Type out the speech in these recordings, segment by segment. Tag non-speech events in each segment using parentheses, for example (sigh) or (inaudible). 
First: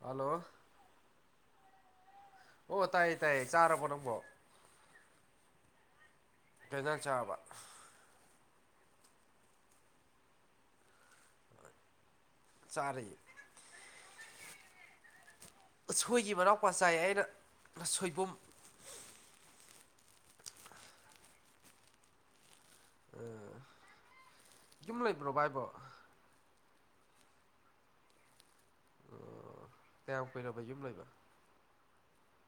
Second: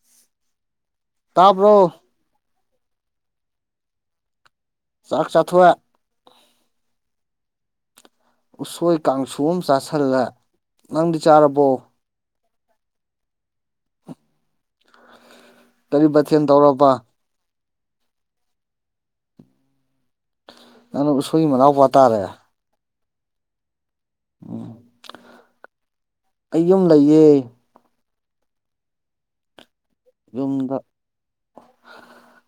hello ꯇꯥꯕ꯭ꯔꯣ ꯑꯣ ꯇꯥꯏꯌꯦ ꯇꯥꯏꯌꯦ ꯆꯥꯔꯕꯣ ꯅꯪꯕꯣ ꯆꯥꯛ ꯆꯥꯍꯣꯛ ꯑ kei ꯑꯦꯟꯁꯥꯡ ꯆꯔꯕꯥ ꯎꯁꯣꯏ ꯀꯥꯡꯁꯨ ꯑꯃ ꯆꯥꯥꯁꯜꯂꯦ ꯅꯪꯗꯤ ꯆꯥꯔꯕꯣ ꯆꯔꯦ ꯀꯔꯤ ꯎꯁꯣꯏꯒꯤ ꯃꯊꯦꯜ ꯃꯅꯥꯎꯄꯥ ꯇꯧꯔꯕ ꯆꯥꯏ ꯑꯩꯅ ꯁꯣꯏꯕꯨꯝ ꯅꯪꯅꯥ ꯎꯁꯣꯏꯒꯤ ꯃꯅꯥꯎꯄꯥ ꯇꯥꯔꯦ ꯎ ꯎꯝ ꯌꯨꯝ ꯂꯩꯕ꯭ꯔꯣ ꯚꯥꯏꯕꯣ ꯑꯩ ꯌꯨꯝ ꯂꯩꯌꯦ ꯑꯣ ꯀꯌꯥꯝ ꯀꯨꯏꯔꯕ ꯌꯨꯝꯗ ꯌꯨꯝ ꯂꯩꯕ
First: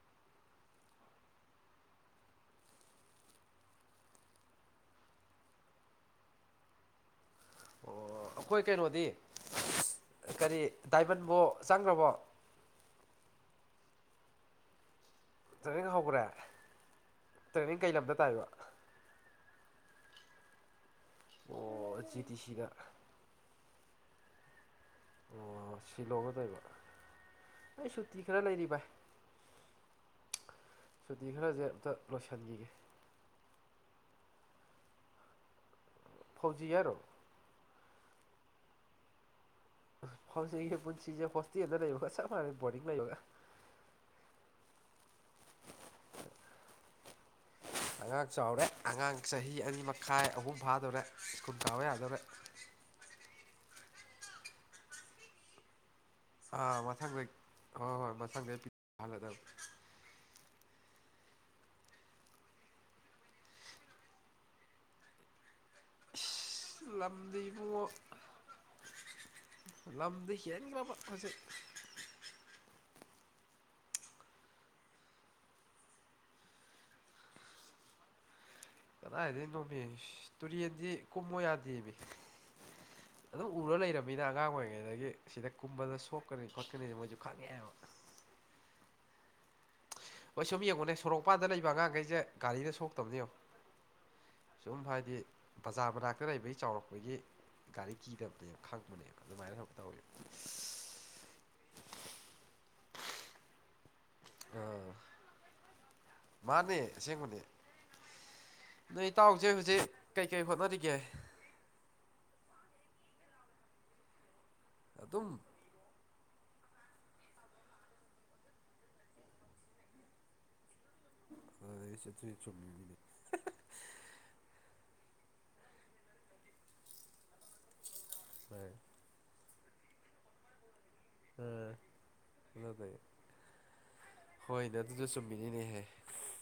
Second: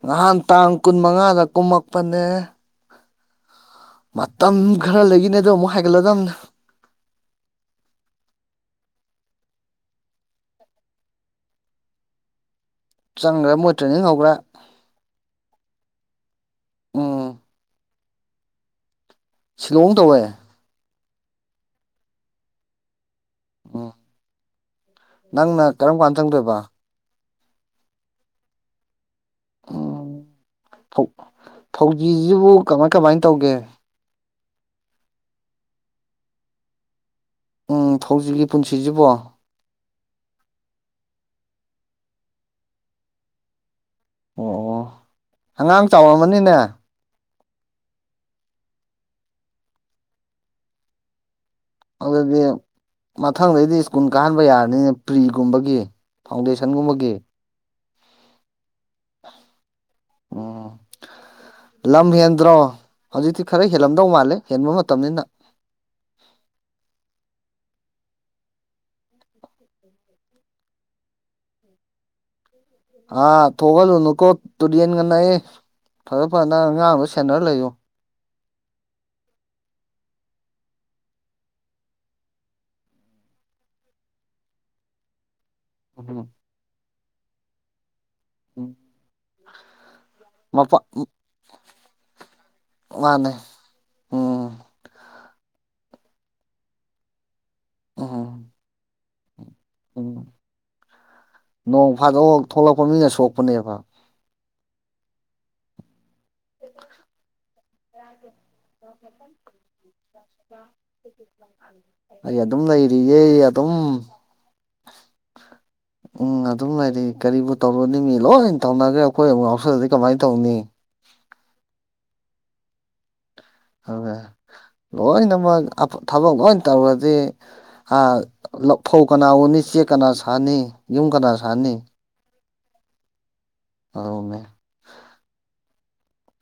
ꯅꯍꯥꯟ ꯇꯥꯡ ꯀꯨꯟ ꯃꯉꯥꯗ ꯀꯨꯝꯃꯛꯄꯅꯦ ꯃꯇꯝ ꯈꯔ ꯂꯩꯈꯤꯅꯦ ꯑꯗꯣ ꯑꯃꯨꯛ ꯍꯥꯏꯒꯠꯂꯗꯅꯦ ꯑꯣ ꯑꯩꯈꯣꯏ ꯀꯩꯅꯣꯗꯤ ꯀꯔꯤ ꯗꯥꯏꯃꯟꯕꯨ ꯆꯪꯈ꯭ꯔꯕꯣ ꯆꯪꯒꯔ꯭ꯦ ꯃꯣꯏ ꯇ꯭ꯔꯦꯅꯤꯡ ꯍꯧꯒꯔ꯭ꯦ ꯇ꯭ꯔꯦꯅꯤꯡ ꯍꯧꯈ꯭ꯔꯦ ꯇ꯭ꯔꯦꯅꯤꯡ ꯀꯩ ꯂꯝꯗ ꯇꯥꯏꯕ ꯁꯤꯂꯣꯡ ꯇꯧꯔꯦ ꯑꯣ ꯦ ꯇꯤ ꯁꯤꯗ ꯎꯝ ꯅꯪꯅ ꯑꯣ ꯀꯔꯝ ꯀꯥꯟꯗ ꯁꯤꯂꯣꯡꯗ ꯆꯪꯗꯣꯏꯕ ꯇꯧꯕ ꯑꯩ ꯁꯨꯇꯤ ꯈꯔ ꯂꯩꯔꯤꯕ ꯎꯝ ꯐꯧ ꯈꯔꯁꯦ ꯑꯝꯇ ꯐꯧꯖꯤꯁꯤꯕꯨ ꯂꯣꯏꯁꯤꯟꯈꯤꯒꯦ ꯀꯃꯥꯏ ꯀꯃꯥꯏꯅ ꯇꯧꯒꯦ ꯐꯧꯖꯤꯔꯣ ꯎꯝ ꯐꯧꯖꯤꯛꯒꯤ ꯄꯨꯟꯁꯤꯁꯤꯕꯣ ꯍꯧꯥꯎꯖꯤꯒꯤ ꯄꯨꯟꯁꯤꯁꯦ ꯍꯣꯁꯇꯤꯅ ꯂꯩꯕꯒ ꯆꯞ ꯃꯥꯟꯅꯩ ꯕꯣꯔꯗꯤꯡ ꯂꯩꯕꯒ ꯑꯣ ꯑꯉꯥꯡ ꯆꯥꯎꯔꯝꯃꯅꯤꯅꯦ ꯑꯉꯥꯡ ꯆꯥꯎꯔꯦ ꯑꯉꯥꯡ ꯆꯍꯤ ꯑꯅꯤ ꯃꯈꯥꯏ ꯑꯍꯨꯝ ꯐꯥꯗꯣꯔꯦ ꯑꯗꯨꯗꯤ ꯃꯊꯪꯗꯩꯗꯤ ꯁ꯭ꯀꯨꯜ ꯀꯥꯍꯟꯕ ꯌꯥꯔꯅꯤꯅꯦ ꯐ꯭ꯔꯤꯒꯨꯝꯕꯒꯤ ꯑꯥ ꯐꯥꯎꯟꯗꯦꯁꯟꯒꯨꯝꯕꯒꯤ ꯃꯊꯪꯗꯩ ꯍꯣꯏ ꯍꯣꯏ ꯃꯁꯪꯗꯩ ꯄꯤ ꯍꯜꯂꯗꯕ ꯎꯝ ꯂꯝ ꯍꯦꯟꯗ꯭ꯔꯣ ꯍꯧꯖꯤꯛꯇꯤ ꯈꯔ ꯍꯦꯜꯂꯝꯗꯧ ꯃꯥꯜꯂꯦ ꯍꯦꯟꯕ ꯃꯇꯝꯅꯤꯅ ꯂꯝꯕꯤꯕꯨ ꯂꯕꯗꯤ ꯀꯦ꯭ꯔ ꯄꯁꯦ ꯍꯥꯥ ꯊꯒ ꯂ ꯅꯀꯣ ꯇꯨꯔꯦꯜꯒꯥ ꯅꯛꯑꯦ ꯐꯖ ꯐꯖꯅ ꯑꯉꯥꯡꯗꯣ ꯁꯦꯟꯅꯔ ꯂꯩꯌꯨ ꯀꯗꯥꯏꯗ ꯅꯣꯃꯦ ꯇꯨꯔꯦꯟꯁꯤ ꯀꯨꯝꯃꯨ ꯌꯥꯗꯦꯅꯦ ꯑꯗꯨꯝ ꯎꯔ ꯂꯩꯔꯕꯅꯤꯅ ꯑꯉꯥꯡ ꯑꯣꯏꯔꯤꯉꯩꯗꯒꯤ ꯁꯤꯗ ꯀꯨꯝꯕꯗ ꯁꯣꯛꯀꯅꯤ ꯈꯣꯠꯀꯅꯤꯁ ꯃꯣꯏꯁꯨ ꯈꯪꯉꯦꯑꯕ ꯎꯝ ꯍꯣꯏ ꯁꯨꯝ ꯃꯄꯥ ꯌꯦꯡꯉꯣꯅꯦ ꯁꯣꯔꯣꯛꯄꯥꯟꯗ ꯂꯩꯕ ꯑꯉꯥꯡꯈꯩꯁꯦ ꯒꯥꯔꯤꯗ ꯁꯣꯛꯇꯕꯅꯤꯣ ꯃꯥꯅꯦ ꯎꯝ ꯁꯨꯝ ꯍꯥꯏꯗꯤ ꯕꯖꯥꯔ ꯃꯅꯥꯛꯇ ꯂꯩꯕꯒꯤ ꯆꯥꯎꯔꯛꯄꯒꯤ ꯒꯥꯔꯤ ꯎꯝ ꯀꯤꯗꯕꯅꯦꯕ ꯈꯪꯕꯅꯦꯕ ꯑꯗꯨꯃꯥꯏꯅ ꯇꯧꯋꯦꯕ ꯎꯝ ꯅꯣꯡ ꯐꯥꯗꯣꯛ ꯊꯣꯛꯂꯛꯄ ꯃꯤꯅ ꯁꯣꯛꯄꯅꯦꯕ ꯑ ꯃꯥꯅꯦ ꯑꯁꯦꯡꯕꯅꯦ ꯅꯣꯏ ꯏꯇꯥꯎꯁꯦ ꯍꯧꯖꯤꯛ ꯀꯩꯀꯩ ꯍꯣꯠꯅꯔꯤꯒꯦ ꯑꯩ ꯑꯗꯨꯝ ꯂꯩꯔꯤꯌꯦ ꯑꯗꯨꯝ ꯑꯗꯨ ꯑꯗꯨꯝ ꯎꯝ ꯑꯗꯨꯝ ꯂꯩꯔꯤ ꯀꯔꯤꯕꯨ ꯇꯧꯔꯨꯅꯤ ꯃꯤ ꯂꯣꯏ ꯇꯧꯅꯈ꯭ꯔꯦ ꯑꯩꯈꯣꯏ ꯑꯃꯨꯛ ꯌꯥꯥꯎꯁꯜꯂꯗꯤ ꯀꯃꯥꯏꯅ ꯇꯧꯅꯤ ꯑ ꯆꯠꯇ ꯆꯦ ꯑꯗꯨ ꯂꯣꯏꯅꯃꯛ ꯊꯕꯛ ꯂꯣꯏ ꯇꯧꯔꯗꯤ ꯐꯧ ꯀꯅꯥ ꯎꯅꯤ ꯆꯦꯛ ꯀꯅꯥ ꯁꯥꯅꯤ ꯌꯨꯝ ꯀꯅꯥ ꯁꯥꯅꯤ ꯑꯗꯨꯅꯦ ꯍꯣꯏꯅ ꯑꯗꯨꯁꯨ ꯆꯃꯤꯅꯤꯅꯦ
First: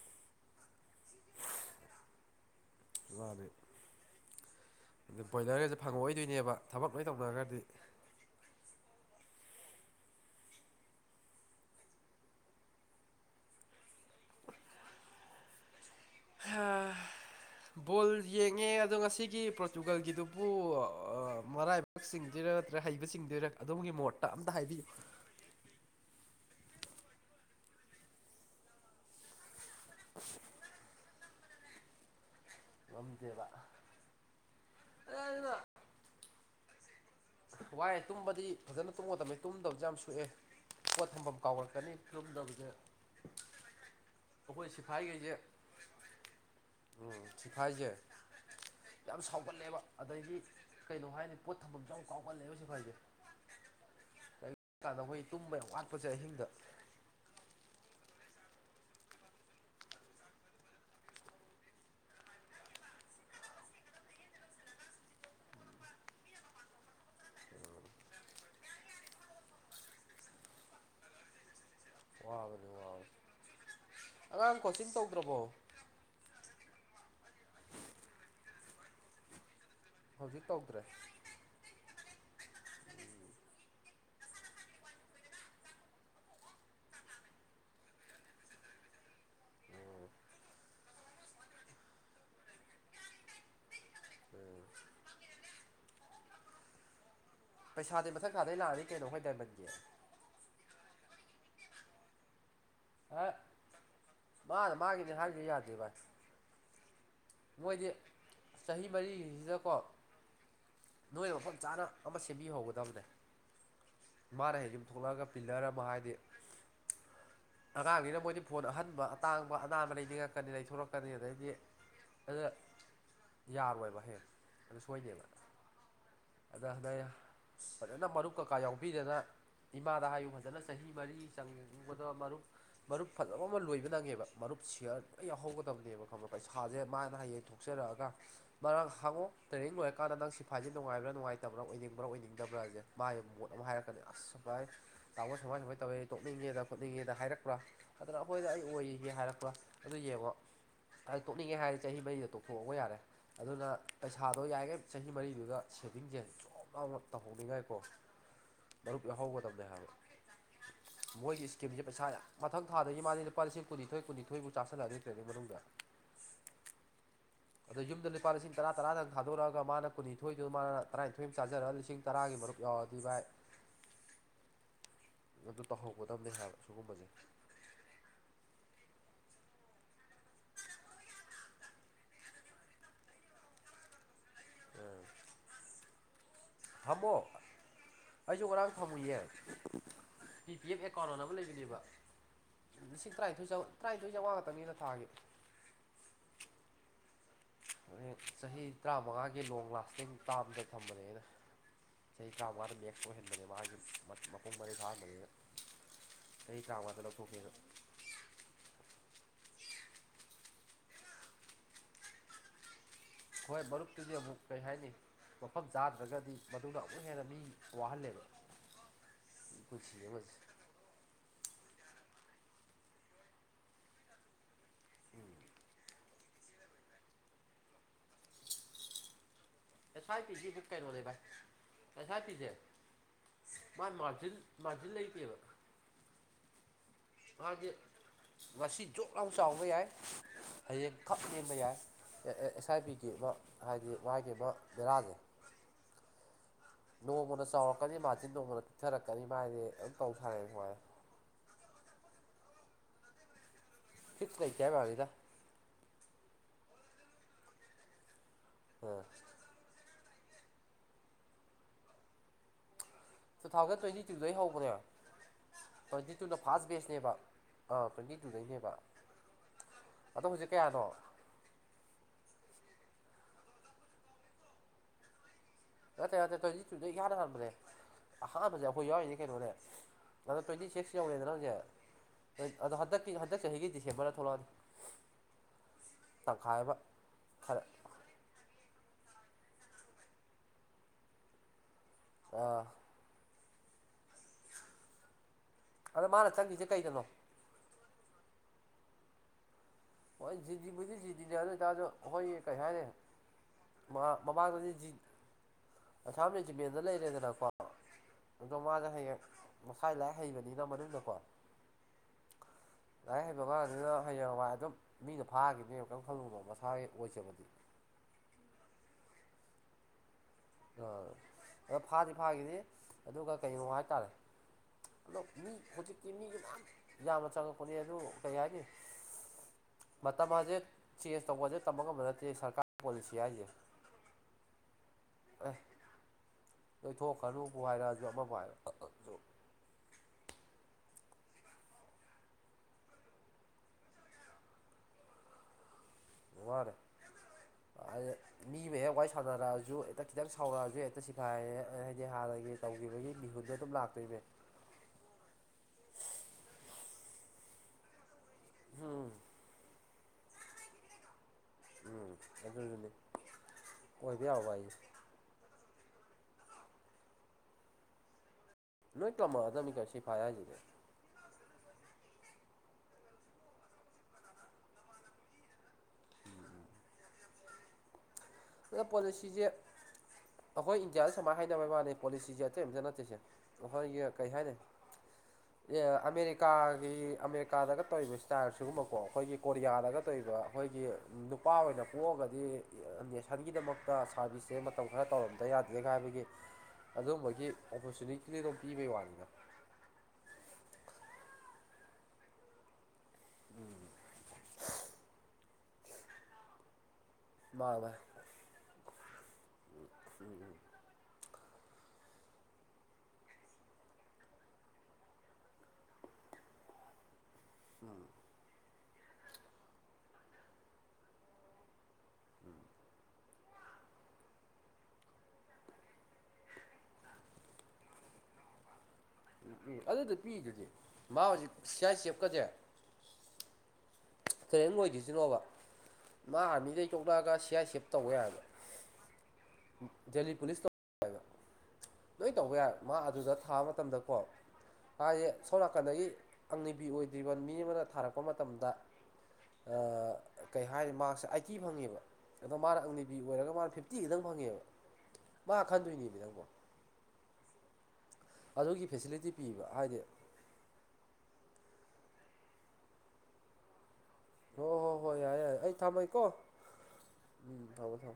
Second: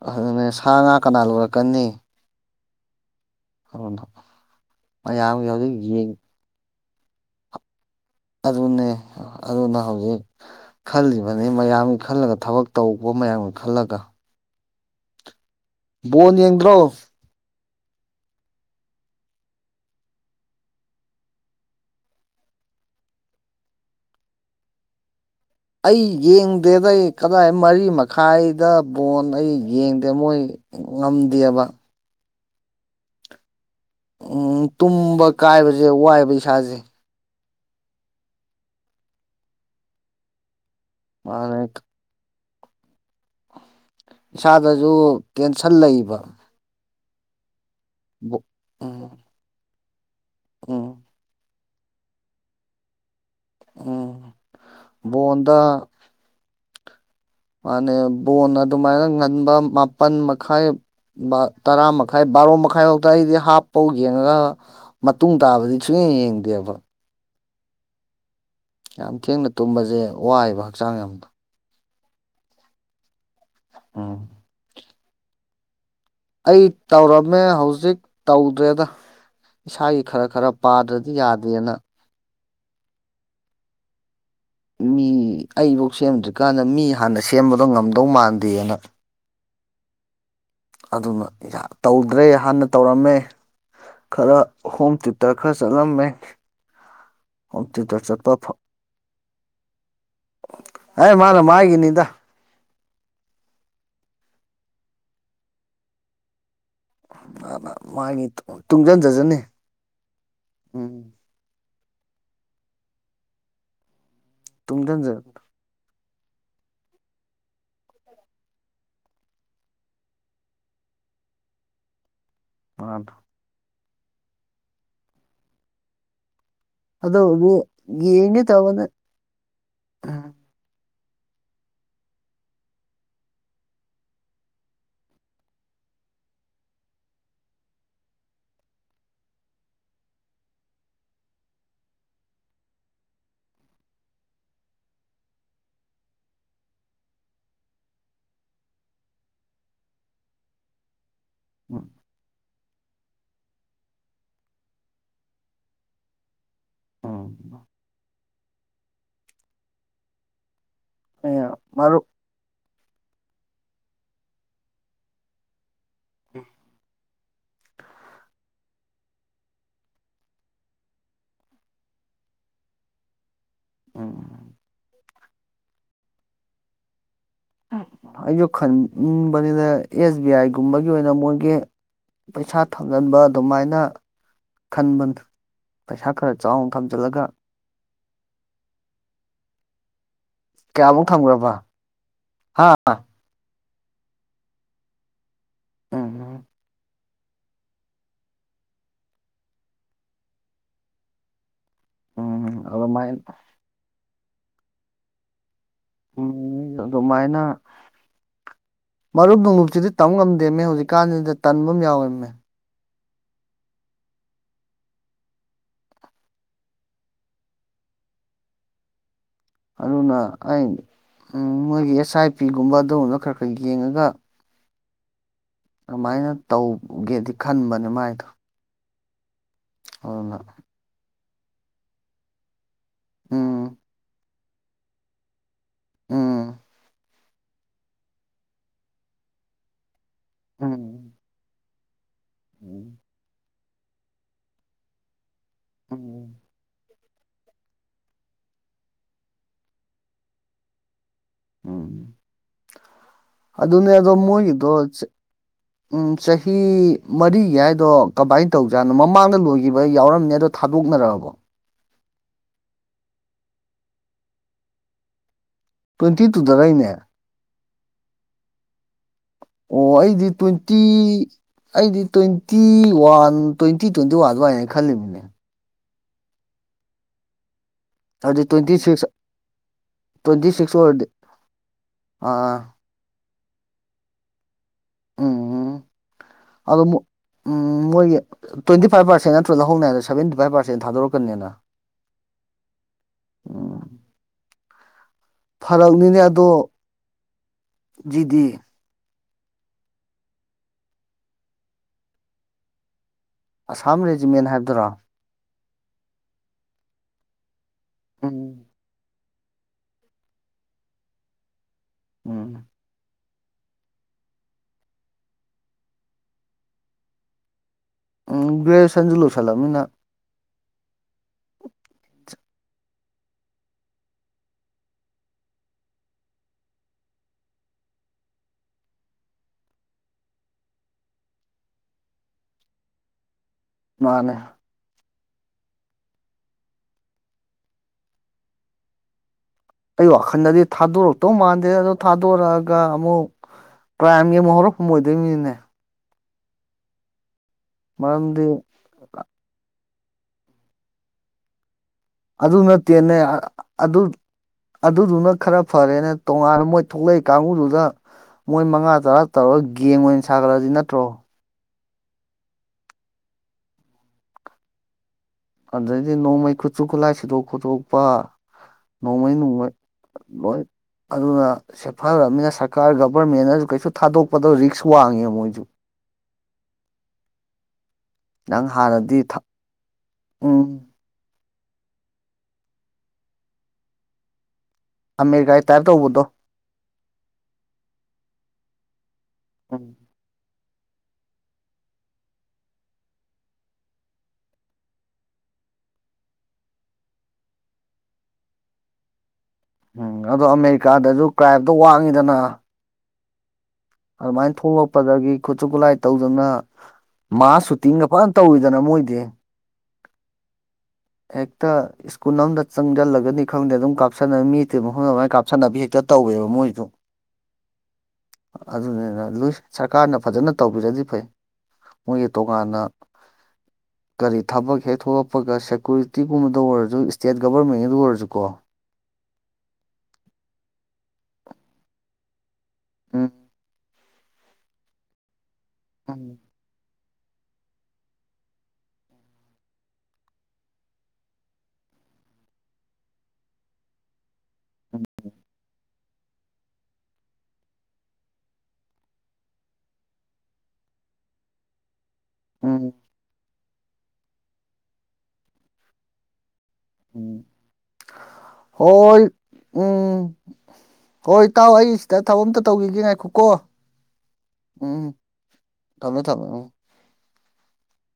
ꯑꯗꯨꯅꯦ ꯁꯥ ꯉꯥ ꯀꯅꯥ ꯂꯣꯏꯔꯛꯀꯅꯤ ꯃꯥꯅꯦ ꯑꯗꯨ ꯃꯌꯥꯝꯒꯤ ꯍꯧꯖꯤꯛ ꯕꯣꯏꯂꯔꯒꯁꯦ ꯌꯦꯡꯉꯤ ꯐꯪꯉꯛꯑꯣꯏꯗꯣꯏꯅꯦꯕ ꯊꯕꯛ ꯂꯣꯏ ꯇꯧꯅꯔꯒꯗꯤ ꯑꯗꯨꯅꯦ ꯑꯗꯨꯅ ꯍꯧꯖꯤꯛ ꯈꯜꯂꯤꯕꯅꯤ ꯃꯌꯥꯝꯒꯤ ꯈꯜꯂꯒ ꯊꯕꯛ ꯇꯧꯕ ꯃꯌꯥꯝꯅ ꯈꯜꯂꯒ ꯕꯣꯟ ꯌꯦꯡꯗ꯭ꯔꯣ ꯕꯣꯜ ꯌꯦꯡꯉꯦ ꯑꯗꯣ ꯉꯁꯤꯒꯤ ꯄꯣꯔꯇꯨꯒꯜꯒꯤꯗꯨꯕꯨ ꯃꯔꯥꯏꯕꯛꯁꯤꯡꯁꯤꯗ ꯈ ꯍꯩꯕꯁꯤꯡꯗꯨꯔ ꯑꯗꯣꯝꯒꯤ ꯃꯣꯠꯇ ꯑꯝꯇ ꯍꯥꯏꯕꯤꯌꯨ ꯑꯩ ꯌꯦꯡꯗꯦꯗ ꯀꯗꯥꯏ ꯃꯔꯤ ꯃꯈꯥꯏꯗ ꯕꯣꯟ ꯑꯩ ꯌꯦꯡꯗꯦ ꯃꯣꯏ ꯉꯝꯗꯦꯕ ꯋꯥꯝꯗꯦꯕ ꯎꯝ ꯇꯨꯝꯕ ꯀꯥꯏꯕꯁꯦ ꯋꯥꯏꯕ ꯏꯁꯥꯁꯦ ꯋꯥꯏ ꯇꯨꯝꯕꯗꯤ ꯐꯖꯅ ꯇꯨꯝꯒꯗꯕꯅꯤ ꯇꯨꯝꯗꯕꯁꯨ ꯌꯥꯝ ꯁꯣꯛꯑꯦ ꯄꯣꯠ ꯊꯝꯐꯝ ꯃꯥꯅꯦ ꯀꯥꯎꯔꯛꯀꯅꯤ ꯐꯤꯂꯝꯗ ꯍꯧꯁꯛ ꯏꯁꯥꯗꯁꯨ ꯇꯦꯟꯁꯟ ꯂꯩꯕ ꯎꯝ ꯁꯤꯈꯥꯏꯁꯦ ꯕꯣ- ꯎꯝ ꯌꯥꯝ ꯁꯥꯎꯒꯠꯂꯦꯕ ꯑꯗꯩꯗꯒꯤ ꯎꯝ ꯀꯩꯅꯣ ꯍꯥꯏꯅꯤ ꯄꯣꯠ ꯊꯝꯐꯝꯁꯨ ꯌꯥꯝ ꯀꯥꯎꯒꯠꯂꯦꯕꯁꯨ ꯐꯔꯁꯦ ꯎꯝ ꯀꯔꯤꯒꯣꯕ ꯀꯥꯟꯗ ꯑꯩꯈꯣꯏ ꯇꯨꯝꯕ ꯌꯥꯝ ꯕꯣꯟꯗ ꯋꯥꯠꯄꯁꯦ ꯑꯍꯤꯡꯗ ꯃꯥꯅꯦ ꯕꯣꯟ ꯑꯗꯨꯃꯥꯏꯅ ꯉꯟꯕ ꯃꯥꯄꯜ ꯃꯈꯥꯏ ꯇꯔꯥ ꯃꯈꯥꯏ ꯕꯥꯔꯣ ꯃꯈꯥꯏ ꯐꯥꯎꯗ ꯑꯩꯗꯤ ꯍꯥꯞꯄꯥꯎ ꯌꯦꯡꯉꯒ ꯃꯇꯨꯡ ꯇꯥꯕꯗꯤ ꯁꯨꯡ ꯌꯦꯡꯗꯤꯕ ꯌꯥꯝ ꯊꯦꯡꯅ ꯇꯨꯝꯕꯁꯦ ꯋꯥꯏꯕ ꯍꯛꯆꯥꯡ ꯌꯥꯝꯗꯣ ꯋꯥꯕꯅꯤ ꯋꯥꯅꯤ ꯎꯝ ꯑꯉꯥꯡ ꯀꯣꯆꯤꯡ ꯇꯧꯗ꯭ꯔꯕꯣ ꯑꯩ ꯇꯧꯔꯝꯃꯦ ꯍꯧꯖꯤꯛ ꯇꯧꯗ꯭ꯔꯦꯗ ꯏꯁꯥꯒꯤ ꯈꯔ ꯍꯧꯖꯤꯛ ꯈꯔ ꯇꯧꯗ꯭ꯔꯦ ꯄꯥꯗ꯭ꯔꯗꯤ ꯌꯥꯗꯦꯅ ꯃꯤ ꯑꯩꯐꯧ ꯁꯦꯝꯗ꯭ꯔꯤꯀꯥꯟꯗ ꯃꯤ ꯍꯥꯟꯅ ꯁꯦꯝꯕꯗꯣ ꯉꯝꯗꯧ ꯃꯥꯟꯗꯦꯅ ꯑꯗꯨꯅ ꯇꯧꯗ꯭ꯔꯦ ꯍꯥꯟꯅ ꯇꯧꯔꯝꯃꯦ ꯈꯔ ꯎꯝ ꯍꯣꯝ ꯇꯤꯇ ꯈꯔ ꯁꯂꯝꯂꯝ ꯃ ꯄꯩꯁꯥꯗꯤ ꯃꯊꯛ ꯀꯥꯗꯩ ꯂꯥꯛꯑꯅꯤ ꯀꯩꯅꯣ ꯍꯣꯏꯗꯏꯃꯟꯒꯦ ꯑꯦ ꯃꯥꯅꯦ ꯃꯥ ꯍꯥꯏꯒꯅꯤꯗ ꯍ ꯃꯥ ꯃꯥꯒꯤꯅꯤ ꯍꯥꯏꯔꯒꯤ ꯌꯥꯗꯕꯥꯥꯏ ꯃꯥꯒꯤ ꯇꯨꯡꯁꯤꯟꯖꯁꯤꯅꯤ ꯃꯔꯤꯒꯤꯁꯤꯗꯀꯣ ꯎꯝ ꯅꯣꯏꯅ ꯃꯐꯝ ꯆꯥꯅ ꯑꯃ ꯁꯦꯝꯕꯤꯍꯧꯒꯗꯕꯅꯦ ꯃꯥꯅ ꯍꯦꯛꯝ ꯇꯨꯡꯖꯟꯖ ꯊꯣꯛꯂꯛꯑꯒ ꯄꯤꯜꯂꯔ ꯑꯃ ꯍꯥꯏꯗꯤ (inaudible) ꯑꯉꯥꯡꯁꯤꯅ ꯃꯣꯏꯗꯤ ꯐꯣꯟ ꯑꯍꯟꯕ ꯑꯇꯥꯡꯕ ꯑꯅꯥꯟꯕ ꯂꯩꯅꯤꯡꯉꯛꯀꯅꯤ ꯂꯩꯊꯣꯔꯛꯀꯅꯤ ꯑꯗꯩꯗꯤ ꯑꯗ ꯑꯗ ꯌꯥꯔꯣꯏꯕ ꯍꯌꯦ ꯑꯗꯨ ꯁꯣꯏꯗꯦꯕ ꯑꯗ ꯍꯟꯗꯩ ꯑꯗꯨꯕꯨ ꯐꯖꯅ ꯃꯔꯨꯞ ꯌꯦꯡꯒꯦ ꯀꯀꯥ ꯇꯧꯕꯅꯦ ꯌꯥꯎꯕꯤꯗꯅ ꯏꯃꯥꯗ ꯍꯥꯏꯌꯨ ꯎꯝ ꯐꯖꯅ ꯆꯍꯤ ꯃꯔꯤ ꯆꯪꯉꯕꯗꯕ ꯃꯔꯨꯞ ꯃꯔꯨꯞ ꯐꯖꯕ ꯑꯃ ꯂꯣꯏꯕ ꯅꯪꯉꯦꯕ ꯃꯔꯨꯞ ꯁꯤꯒꯔ ꯂꯣꯏ ꯌꯥꯎꯍꯧꯒꯗꯕꯅꯦꯕ ꯄ ꯁꯖꯦ ꯃꯥꯅ ꯍꯌꯦꯡ ꯊꯣꯛꯆꯔꯛꯑꯒ ꯃꯔꯥꯡ ꯍꯪꯉꯛ ꯇ꯭ꯔꯦꯅꯤꯡ ꯂꯣꯏꯔꯀꯥꯟꯗ ꯅꯪ ꯁꯤꯐꯥꯏꯁꯦ ꯅꯨꯡꯉꯥꯏꯕ꯭ꯔꯥ ꯅꯨꯡꯉꯥꯏꯇꯕ꯭ꯔꯥ ꯑꯣꯏꯗ ꯃꯔ ꯑꯣꯏꯅꯤꯡꯗꯕ꯭ꯔꯥꯦ ꯃꯥꯒꯤ ꯃꯣꯠ ꯑꯃ ꯍꯥꯏꯔꯛꯀꯗꯤ ꯑꯁ ꯁꯨꯥꯏ ꯇꯥꯕ ꯁꯨꯃꯥꯏ ꯁꯨꯃꯥꯏꯅ ꯇꯧꯋꯦ ꯇꯣꯛꯅꯤꯡꯉꯦꯗꯅꯤꯡ ꯍꯥꯏꯔꯛꯄ꯭ꯔ ꯑꯗꯨꯅ ꯑꯩꯈꯣꯏ ꯑꯩ ꯑꯣꯏꯒꯦ ꯍꯥꯏꯔꯛꯄ ꯑꯗꯨ ꯌꯦꯡꯉꯣꯅꯤꯡꯉꯦ ꯍꯥꯏ ꯆꯍꯤ ꯃꯔꯤꯗ ꯇꯣꯛꯊꯣꯛꯑꯒ ꯌꯥꯔꯦ ꯑꯗꯨꯅ ꯄꯩꯁꯥꯗꯣ ꯌꯥꯏꯈꯩ ꯆꯍꯤ ꯃꯔꯤꯗꯨꯒ ꯁꯦꯚꯤꯡꯁꯦ ꯆꯥꯎ ꯂ ꯆꯥꯎꯅ ꯎꯝ ꯇꯧꯍꯧꯅꯤꯡꯉꯥꯏꯀꯣ ꯃꯔꯨꯞ ꯌꯥꯎꯍꯧꯒꯗꯕꯅꯦ ꯍꯥꯏꯕ ꯃꯣꯏ ꯑꯩꯅ ꯏꯁꯀꯤꯦ ꯃꯔꯨꯞ ꯄꯁꯥ ꯃꯊꯪ ꯊꯥꯗꯒꯤ ꯃꯥꯅꯤ ꯂꯨꯄꯥ ꯂꯤꯁꯤꯡ ꯀꯨꯟꯅꯤꯊꯣꯏ ꯀꯨꯟꯅꯤꯊꯣꯏꯕꯨ ꯆꯥꯁꯤꯟꯅ ꯂꯩꯇ꯭ꯔꯦꯒꯤ ꯃꯅꯨꯡꯗ ꯑꯗꯨꯗꯣ ꯌꯨꯝꯗ ꯂꯨꯄꯥ ꯂꯤꯁꯤꯡ ꯇꯔꯥ ꯇꯔꯥꯗꯪ ꯊꯥꯗꯣꯔꯛꯑꯒ ꯃꯥꯅ ꯀꯨꯟꯅꯤꯊꯣꯏꯗꯨ ꯃꯥꯅ ꯇꯔꯥꯅꯤꯊꯣꯏ ꯑꯃ ꯆꯥꯖꯔꯒ ꯂꯤꯁꯤꯡ ꯇꯔꯥꯒꯤ ꯃꯔꯨꯞ ꯌꯥꯎꯑꯗꯤ ꯚꯏ ꯎꯝ ꯑꯗꯨ ꯇꯧꯍꯧꯒꯗꯕꯅꯤ ꯍꯥꯏꯕ ꯁꯤꯨꯒꯨꯝꯕꯁꯦ ꯑꯩꯁꯨ ꯈꯟꯕꯅꯤꯅ ꯑꯦꯁ ꯕꯤ ꯑꯥꯏꯒꯨꯝꯕꯒꯤ ꯑꯣꯏꯅ ꯃꯣꯏꯒꯤ ꯄꯩꯁꯥ ꯊꯝꯖꯤꯟꯕ ꯑꯗꯨꯃꯥꯏꯅ ꯎꯝ ꯈꯟꯕꯟ ꯄꯩꯁꯥ ꯈꯔ ꯆꯥꯎꯅ ꯊꯝꯃꯣ ꯊꯝꯖꯤꯜꯂꯒ ꯑꯩꯁꯨ ꯉꯔꯥꯡ ꯐꯝꯃꯨꯌꯦꯦ ꯄꯤ ꯄꯤ ꯑꯦꯐ ꯀꯌꯥꯃꯨꯛ ꯑꯦꯀꯥꯎꯟ ꯑꯃ ꯊꯝꯈ꯭ꯔꯕ ꯂꯩꯕꯤꯅꯦꯕ ꯍꯥ ꯂꯤꯁꯤꯡ ꯇꯔꯥꯅꯤꯊꯣꯏ ꯆꯥ ꯇꯔꯥꯗꯣꯏ ꯌꯥꯝ ꯋꯥꯒꯛꯇꯕꯅꯤꯅ ꯊꯥꯒ ꯑꯝ ꯆꯍꯤ ꯇꯔꯥꯃꯉꯥꯒꯤ ꯂꯣꯡ ꯂꯥꯁꯇꯤꯡ ꯇꯥꯕꯗ ꯊꯝꯕꯅꯦ ꯑꯩꯅ ꯆꯍꯤ ꯀꯥ ꯎꯝ ꯃꯥꯅ ꯃꯦꯛꯁ ꯑꯗꯨꯃꯥꯏꯅ ꯑꯣꯏꯍꯟꯕꯅꯦ ꯃꯥꯒꯤ ꯃꯄꯨꯝ ꯃꯔꯩ ꯐꯥꯡꯕꯅꯦꯕ ꯎ ꯑꯗꯨꯃꯥꯏꯅ ꯃꯔꯨꯞ ꯁꯤꯗꯤ ꯇꯝ ꯉꯝꯗꯦꯃꯦ ꯍꯧꯖꯤꯛꯀꯥꯟꯁꯤꯗ ꯇꯟꯕ ꯑꯃ ꯌꯥꯎꯋꯝꯃꯦ ꯍꯣꯏ ꯃꯔꯨꯞꯇꯨꯗꯤ ꯑꯃꯨꯛ ꯀꯔꯤ ꯍꯥꯏꯅꯤ ꯃꯐꯝ ꯆꯥꯗ꯭ꯔꯒꯗꯤ ꯃꯗꯨꯗ ꯑꯃꯨꯛ ꯍꯦꯟꯅ ꯃꯤ ꯋꯥꯍꯜꯂꯦꯕ (inaudible) ꯄꯨꯟꯁꯤ ꯑꯗꯨꯔꯅ ꯑꯃꯁꯦ ꯑꯗꯤ ꯎꯝ ꯃꯣꯏꯒꯤ ꯑꯦꯁ ꯑꯥꯏ ꯄꯤꯒꯨꯝꯕ ꯑꯗꯨꯒꯨꯝꯕ ꯈꯔ ꯈꯔ ꯌꯦꯡꯉꯒ ꯀꯃꯥꯏꯅ ꯇꯧꯒꯦꯗꯤ ꯈꯟꯕꯅꯦ ꯃꯥꯏꯗꯣ ꯑꯦꯁ ꯑꯥꯏ ꯑꯗꯨꯅ ꯄꯤꯖ‌ꯦ ꯕꯨꯛ ꯀꯩꯅꯣꯅꯦ ꯚꯥꯏ ꯑꯦꯁ ꯑꯥꯏ ꯄꯤꯖ‌ꯦ ꯎꯝ ꯃꯥꯏ ꯃꯥꯔꯖꯤꯟ ꯃꯔꯖꯤꯟ ꯂꯩꯇꯦꯕ ꯎꯝ ꯃꯥꯒꯤ ꯉꯁꯤ ꯖꯣꯛ ꯂꯥꯎꯅ ꯆꯥꯎꯕ ꯌꯥꯏ ꯍꯌꯦꯡ ꯎꯝ ꯈꯞ ꯅ‌ꯦꯝꯕ ꯌꯥꯏ ꯑ‌ꯦ ꯑ‌‌ꯦ ꯑꯦꯁ ꯑꯥꯏ ꯄꯤꯒꯤꯕꫭ ꯍꯥꯏꯗꯤ ꯃꯥꯒꯤ ꯃ ꯕꯦꯔꯥꯁꯦ ꯎꯝ ꯅꯣꯡꯃꯅ ꯆꯥꯎꯔꯛꯀꯅꯤ ꯃꯥꯖꯤꯟ ꯅꯣꯡꯃꯗ ꯄꯤꯛꯊꯔꯛꯀꯅꯤ ꯃꯥꯥꯏꯗꯤ ꯑꯗꯨꯝ ꯇꯧ ꯁꯥꯔꯌ‌ꯦ ꯁꯨꯃꯥꯏ ꯎꯝ ꯑꯗꯨꯅ‌ꯦ ꯑꯗꫭ ꯐꯤꯛꯁ ꯂꯩꯇꯦ ꯃꫭꯏꯒꯤꯗꯣ ꯍꯥꯏꯕ ꯋꯥꯅꯤꯗ ꯆꯠ ꯎꯝ ꯆꯍꯤ ꯃꯔꯤ ꯍꯥꯏꯗꯣ ꯀꯃꯥꯏ ꯇꯧꯖꯥꯠꯅꯣ ꯑꯥ ꯃꯃꯥꯡꯗ ꯂꯣꯏꯒꯤꯕ ꯌꯥꯎꯔꯝ ꯗꯨꯅ‌ꯦ ꯑꯗꯣ ꯊꯗꫭꯛ ꯅꯔꯥꯑꯕꫭ ꯇꯨꯊꯥꯎꯖꯟ ꯇ꯭ꯋꯦꯟꯇꯤ ꯇꯨꯗꯩ ꯍꯧꯕꯅ‌ꯦ ꯇ꯭ꯋꯦꯟꯇꯤ ꯇꯨꯅ ꯐꯥꯥꯁ ꯕꯦꯁꯅꯦꯕ ꯑꯥ ꯇ꯭ꯋꯦꯟꯇꯤ ꯇꯨꯗ‌ꯩꯅꯦꯕ ꯑꯣ ꯑꯩꯗꯤ ꯇ꯭ꯋꯦꯟꯇꯤ ꯑꯩꯗꯤ ꯇ꯭ꯋꯦꯟ twenty one twenty twenty one ꯑꯗꯨꯋꯥꯥꯏꯅ ꯈꯜꯂꯤꯃꯤꯅꯦ ꯅꯠꯇ‌ꯦ ꯅꯠꯇ‌ꯦ ꯇ꯭ꯋ‌ꯦꯟꯇꯤ ꯇꯨꯖꯤꯅ ꯏꯍꯥꯟ ꯍꯥꯟꯕꯅ‌ꯦ ꯑꯗꯨꯗꯤ ꯑꯍꯥꯟꯕꯖ‌ꯦ ꯇ꯭ꯋꯦꯟꯇꯤ ꯑꯩꯈꯣꯏ ꯁꯤꯛꯁ ꯌꯥꯎꯔꯤꯅꯤ ꯀꯩꯅꯣꯅꯦ ꯑꯗꯣ ꯇ꯭ꯋꯦꯟꯇꯤ ꯁꯤꯛꯁ ꯌꯧꯔꯦꯗꯅ ꯍꯧꯖꯤꯛ ꯑꯏ ꯑꯥ ꯑꯗꫭ ꯍꯇꯛꯀꯤ ꯍꯇꯛ ꯆꯍꯤꯒꯤ ꯗꯤꯁꯦꯝꯕꯔ ꯊꯣꯛꯂꯑꯤ ꯎꯝ ꯎꯝ ꯑꯃ ꯑꯗꯨ ꯈꯔ ꯎꯝ ꯃꯣꯏꯒꯤ ꯇ꯭ꯋꯦꯟꯇꯤ ꯄꯔꯁꯦꯟ ꯅꯠꯇ꯭ꯔꫭ ꯂꯧꯍꯧꯅ‌‌ꯦ‌ ꯍꯥꯏꫪ‌ꯦ ꯁꯕꯦꯟꯇꯤ ꯐꯥꯏꯄꯔꯁꯦꯟ ꯊꯥꯗꯣꯔꯛꯀꯅ‌ꯦꯅ ꯑꯥ ꯎꯝ ꯐꯔꯛꯅꯤꯅꯦ ꯃꯥꯅ ꯑꯗꯣ ꯆꯪꯉꯤꯁꯦ ꯀꯩꯗꯅꯣ ꯖꯤꯗꯤ ꯍꯣꯏ ꯖꯤꯗꯤꯕꯨꯗꯤ ꯖꯤꯗꯤꯅꯦ ꯑꯨꯏ ꯑꯣꯏꯇꯥꯔꯖꯨ ꯍꫭꯏ ꯀꯩꯍꯥꯏꯅꯤ ꯑꯁꯥꯝ ꯔꯦꯖꯤꯃꯦꯟ ꯍꯥꯏꯕꯗꯨꯔꫭ ꯑꯁꯥꯝꯕꯦꯖꯤꯃ‌ꯦꯟꯗ ꯂꯩꯔꯦꯗꯅꯀꯣ ꯑꯗꯣ ꯎꯝ ꯃꯥꯒ ꯍꯌꯦꯡ ꯃꯁꯥꯏ ꯂꯥꯏꯔꯤꯛ ꯍꯩꯕꯅꯤꯅ ꯃꯅꯨꯡꯗꯀꯣ ꯎꯝ ꯂꯥꯏꯔꯤꯛ ꯍꯩꯕ ꯑꯉꯥꯡꯅꯤꯅ ꯍꯌꯦꯡꯋꯥꯏ ꯑꯗꯨꯝ ꯃꯤꯅ ꯐꯥꯒꯤꯅ‌ꯦꯛꯕ ꯀꯝ ꯈꯜꯂꯨꯅꫭ ꯃꯁꯥꯒꯤ ꯑꯣꯏꯖꯕꯗꯤ ꯎꯝ ꯒ꯭ꯔꯦꯖꯨꯌꯦꯁꯟꯁꯨ ꯂꯣꯏꯁꯜꯂꯃꯤꯅ ꯑ ꯑꯗꯣ ꯐꯥꯗꯤ ꯐꯥꯒꯤꯅꯤ ꯑꯗꯨꯒ ꯀꯩꯅꯣ ꯍꯥꯏꯇꯥꯔꯦ ꯑꯗꯣ ꯃꯤ ꯍꯧꯖꯤꯛꯇꯤ ꯃꯤꯒꯤ ꯃꯌꯥꯝ ꯃꯌꯥꯝꯅ ꯆꯪꯉꯛꯄꯅꯦ ꯑꯗꯨ ꯀꯩ ꯍꯥꯏꯅꯤ ꯃꯇꯝ ꯍꯥꯏꯖ‌ꯦ ꯆꯦꯖ ꯇꯧꯕꯖ‌ꯦ ꯇꯝꯕ ꯉꯝꯕ ꯅꯠꯇꯦ ꯁꯔꯀꯥꯔ ꯄꯣꯂꯤꯁꯤ ꯍꯥꯏꯁꯦ ꯃꯥꯅꯦ ꯑꯦ ꯅꫭꯏꯊꯣꯛ ꯀꯔꯅꯨꯕꯨ ꯍꯥꯏꯔꯛꯑꯖꯨ ꯑꯃꯕꯨ ꯍꯥꯏꯔꯖꯨ ꯑꯩ ꯋꯥꯈꯜꯗꯗꯤ ꯊꯥꯗꯣꯔꯛꯇꯧ ꯃꯥꯟꯗꯦ ꯑꯗꯣ ꯊꯥꯗꯣꯔꯛꯑꯒ ꯑꯃꯨꯛ ꯀ꯭ꯔꯥꯏꯝꯒꯤ ꯑꯃꯨꯛ ꯍꯧꯔꯛꯐꯝ ꯑꯣꯏꯗꯣꯏꯅꯤꯅꯦ ꯋꯥꫪ‌ꯦ ꯍꯥꯏꯗꯤ ꯃꯔꯝꯗꯤ ꯃꯤꯃ ꯍꯦꯛ ꯋꯥꯏ ꯁꯥꯟꯅꯔꯛ ꯑꯖꯨ ꯍ‌ꯦꯛꯇ ꯈꯤꯇꯪ ꯁꯥꯎꯔꯛꯑꯖꯨ ꯍꯦꯛꯇ ꯁꯤꯐꯥꯏꯌ‌ꯦ ꯑꯗꯨ ꯅꯠꯇꯦꯅꯦ ꯑꯗꯨ ꯂꯥꯛꯇꯣꯏꯅꯦ ꯑꯗꯨꯗꯨꯅ ꯈꯔ ꯐꯔꯦꯅꯦ ꯇꯣꯉꯥꯟꯅ ꯃꯣꯏ ꯊꯣꯛꯂꯛꯏ ꯀꯥꯡꯕꯨꯗꯨꯗ ꯃꯣꯏ ꯃꯉꯥ ꯇꯔꯥ ꯇꯧꯔꯒ ꯒꯦꯡ ꯑꯣꯏꯅ ꯁꯥꯒꯠꯂꯗꯤ ꯅꯠꯇ꯭ꯔꯣ ꯎꯝ ꯑꯗꯨꯖꯨꯅꯤ ꯑꯣꯏꯕ ꯌꯥꯕ ꯋꯥꯏꯅꯤ ꯑꯗꯩꯗꯤ ꯅꯣꯡꯃꯩ ꯈꯨꯠꯁꯨ ꯈꯨꯠꯂꯥꯏ ꯁꯤꯗꯣꯛ ꯈꯣꯠꯇꯣꯛꯄ ꯂꯣꯏ ꯅꯣꯡꯃꯩ ꯅꯣꯡꯃꯩ ꯇꯝꯃꯛꯑꯗꯕꯅꯤ ꯀꯩꯅꯣ ꯁꯤ ꯐꯥꯏ ꯍꯥꯏꯁꯤꯗꯤ ꯂꯣꯏ ꯑꯗꯨꯅ ꯁꯦꯐ꯭ꯔ ꫪꯥꯃꯤꯅ ꯁꯔꯀꯥꯔ ꯒꯕꯔꯃꯦꯟꯅꯁꯨ ꯀꯩꯁꯨ ꯊꯥꯗꯣꯛꯄꯗꯣ ꯔꯤꯛꯁ ꯋꯥꯡꯉꯦ ꯃꯣꯏꯁꯨ ꯅꯪ ꯑꯗꯨ ꯍꯥꯟꯅꯗꯤ ꯄꯣꯂꯤꯁꯤꯁꯦ ꯊ- ꯎꯝ ꯑꯩꯈꯣꯏ ꯏꯟꯗꯤꯌꯥꯗ ꯁꯨꯃꯥꯏꯅ ꯍꯥꯏ ꯍꯥꯏꯅꯕꯩ ꯋꯥꯅꯤ ꯄꯣꯂꯤꯁꯤꯁꯦ ꯑꯇꯩ ꯑꯝꯇ ꯅꯠꯇꯦꯁꯦ ꯑꯩꯈꯣꯏꯒꯤ ꯀꯩ ꯍꯥꯏꯅꯤ ꯑꯃꯦꯔꯤꯀꯥꯒꯤ ꯑꯦ ꯇꯥꯏꯞ ꯇꯧꯕꯗꯣ ꯑꯃꯦꯔꯤꯀꯥꯒꯤ ꯑꯃꯦꯔꯤꯀꯥꯗꯒ ꯇꯧꯔꯤꯕ ꯏꯁꯇꯥꯏꯜ ꯁꯤꯒꯨꯝꯕꯀꯣ ꯑꯩꯈꯣꯏꯒꯤ ꯎꯝ ꯀꯣꯔꯤꯌꯥꯗꯒ ꯇꯧꫪꯤꯕ ꯑꯩꯈꯣꯏꯒꯤ ꯅꯨꯄꯥ ꯑꯣꯏꯅ ꯄꯣꯛꯑꯒꯗꯤ ꯅ‌ꯦꯁ ꯏꯁꯟꯒꯤꯗꯃꯛꯇ ꯁꯥꯔꯚꯤꯁꯁꯦ ꯃꯇꯝ ꯈꯔ ꯇꯧꯔꯝꯗ ꯌꯥꯗꯦꯅ ꯍꯥꯏꯕꯒꯤ ꯑꯗꯨꯝꯕꯒꯤ ꯑꯣꯄꯣꯔꯆꯨꯅꯤꯇꯤꯗꯨ ꯑꯗꯨꯝ ꯄꯤꯕꯩ ꯋꯥꯅꯤꯅ ꯎꯝ ꯑꯗꯣ ꯑꯃꯦꯔꯤꯀꯥꯗꯁꯨ ꯀ꯭ꯔꯥꯏꯝꯇꯣ ꯋꯥꯡꯉꯤꯗꯅ ꯎꯝ ꯑꯗꯨꯃꯥꯏꯅ ꯊꯣꯂꯛꯄꯗꯒꯤ ꯈꯨꯠꯁꯨ ꯈꯨꯠꯂꯥꯏ ꯇꯧꯗꯅ ꯃꯥ ꯁꯨꯇꯤꯡꯒ ꯐꯖꯅ ꯇꯧꯋꯤꯗꯅ ꯃꯣꯏꯗꯤ ꯍꯦꯛ ꯍꯦꯛꯇ ꯁ꯭ꯀꯨꯜ ꯑꯃꯝꯗ ꯆꯪꯁꯤꯜꯂꯒꯅꯤ ꯈꯪꯗꯦ ꯑꯗꯨꯝ ꯀꯥꯞꯁꯟꯅ ꯃꯤꯠꯇꯦ ꯃꯐꯝ ꯑꯗꯨꯃꯥꯏꯅ ꯀꯥꯞꯁꯟꯅꯕꯤ ꯍꯦꯛꯇ ꯇꯧꯋꯦꯕ ꯃꯣꯏꯁꯨ (inaudible) ꯎꯝ ꯑꯗꯨꯅꯤꯅ ꯂꯏ ꯁꯔꯀꯥꯔꯅ ꯐꯖꯅ ꯇꯧꯕꯤꯔꯗꯤ ꯐꯩ ꯃꯣꯏꯒꯤ ꯇꯣꯉꯥꯟꯅ ꯀꯔꯤ ꯊꯕꯛ ꯍꯦꯛ ꯊꯣꯛꯂꯛꯄꯒ ꯁꯦꯀꯨꯔꯤꯇꯤꯒꯨꯝꯕꯗ ꯑꯣꯏꯔꯁꯨ ꯏꯁꯇꯦꯠ ꯒꯕꯔꯃꯦꯟꯒꯤꯗ ꯑꯣꯏꯔꯁꯨꯀꯣ (inaudible) ꯎꯝ ꯎꯝ ꯑꯗꯨꯗ ꯄꯤꯗꯨꯗꯤ ꯃꯥ ꯍꯧꯖꯤꯛ ꯁꯤꯌꯥꯥꯏ ꯆꯦꯞꯀꯁꯦ ꯑ ꯍꯣꯔꯦꯟ ꯂꯣꯏꯗꯣꯏꯁꯤꯅꯣꯕ ꯎꯝ ꯃꯥ ꯑꯥꯔꯃꯤꯗꯩ ꯇꯣꯛꯂꯛꯑꯒ ꯁꯤ ꯑꯥꯏ ꯁꯤꯦꯞ ꯇꯧꯕ ꯌꯥꯏꯕ ꯗꯦꯜꯂꯤ ꯄꯨꯂꯤꯁ ꯇ ꯂꯣꯏ ꯇꯧꯕ ꯌꯥꯏ ꯃꯥ ꯑꯗꯨꯗ ꯊꯥꯕ ꯃꯇꯝꯗꯀꯣ ꯍꯥꯏꯁꯦ ꯁꯣꯝ ꯅꯥꯀꯟꯗꯒꯤ ꯑꯪꯅꯕꯤ ꯑꯣꯏꯗ꯭ꯔꯤꯕ ꯃꯤ ꯑꯃꯅ ꯊꯥꯔꯛꯄ ꯃꯇꯝꯗ ꯀꯩ ꯍꯥꯏꯔꯦ ꯃꯥꯔꯛꯁ ꯑꯥꯏꯠꯇꯤ ꯐꯪꯉꯦꯕ ꯑꯗꯣ ꯎꯝ ꯃꯥꯅ ꯎꯝ ꯑꯪꯅꯦꯕꯤ ꯑꯣꯏꯔꯒ ꯃꯥꯅ ꯐꯤꯞꯇꯤ ꯈꯤꯇꯪ ꯐꯪꯉꯦꯕ ꯃꯥ ꯈꯟꯗꯣꯏꯅꯦꯕ ꯅꯪꯀꯣ ꯍꯣꯏ ꯐꯦꯁꯤꯂꯤꯇꯤ ꯄꯤꯕ ꯍꯥꯏꯗꯤ ꯎꯝ ꯍꯣꯏ ꯏꯇꯥꯎ ꯑꯩ ꯁꯤꯗ ꯊꯕꯛ ꯑꯃꯝꯇ ꯇꯧꯈꯤꯒꯦ ꯉꯥꯏꯈꯣꯀꯣ ꯍꯣꯏ ꯍꯣꯏ ꯎꯝ ꯍꯣꯏ ꯌꯥꯔꯦ ꯌꯥꯔꯦ ꯑꯩ ꯊꯃꯦ ꯊꯝꯃꯒꯦꯀꯣ ꯊꯃꯦ ꯑ ꯎꯝ ꯊꯕ ꯊꯝ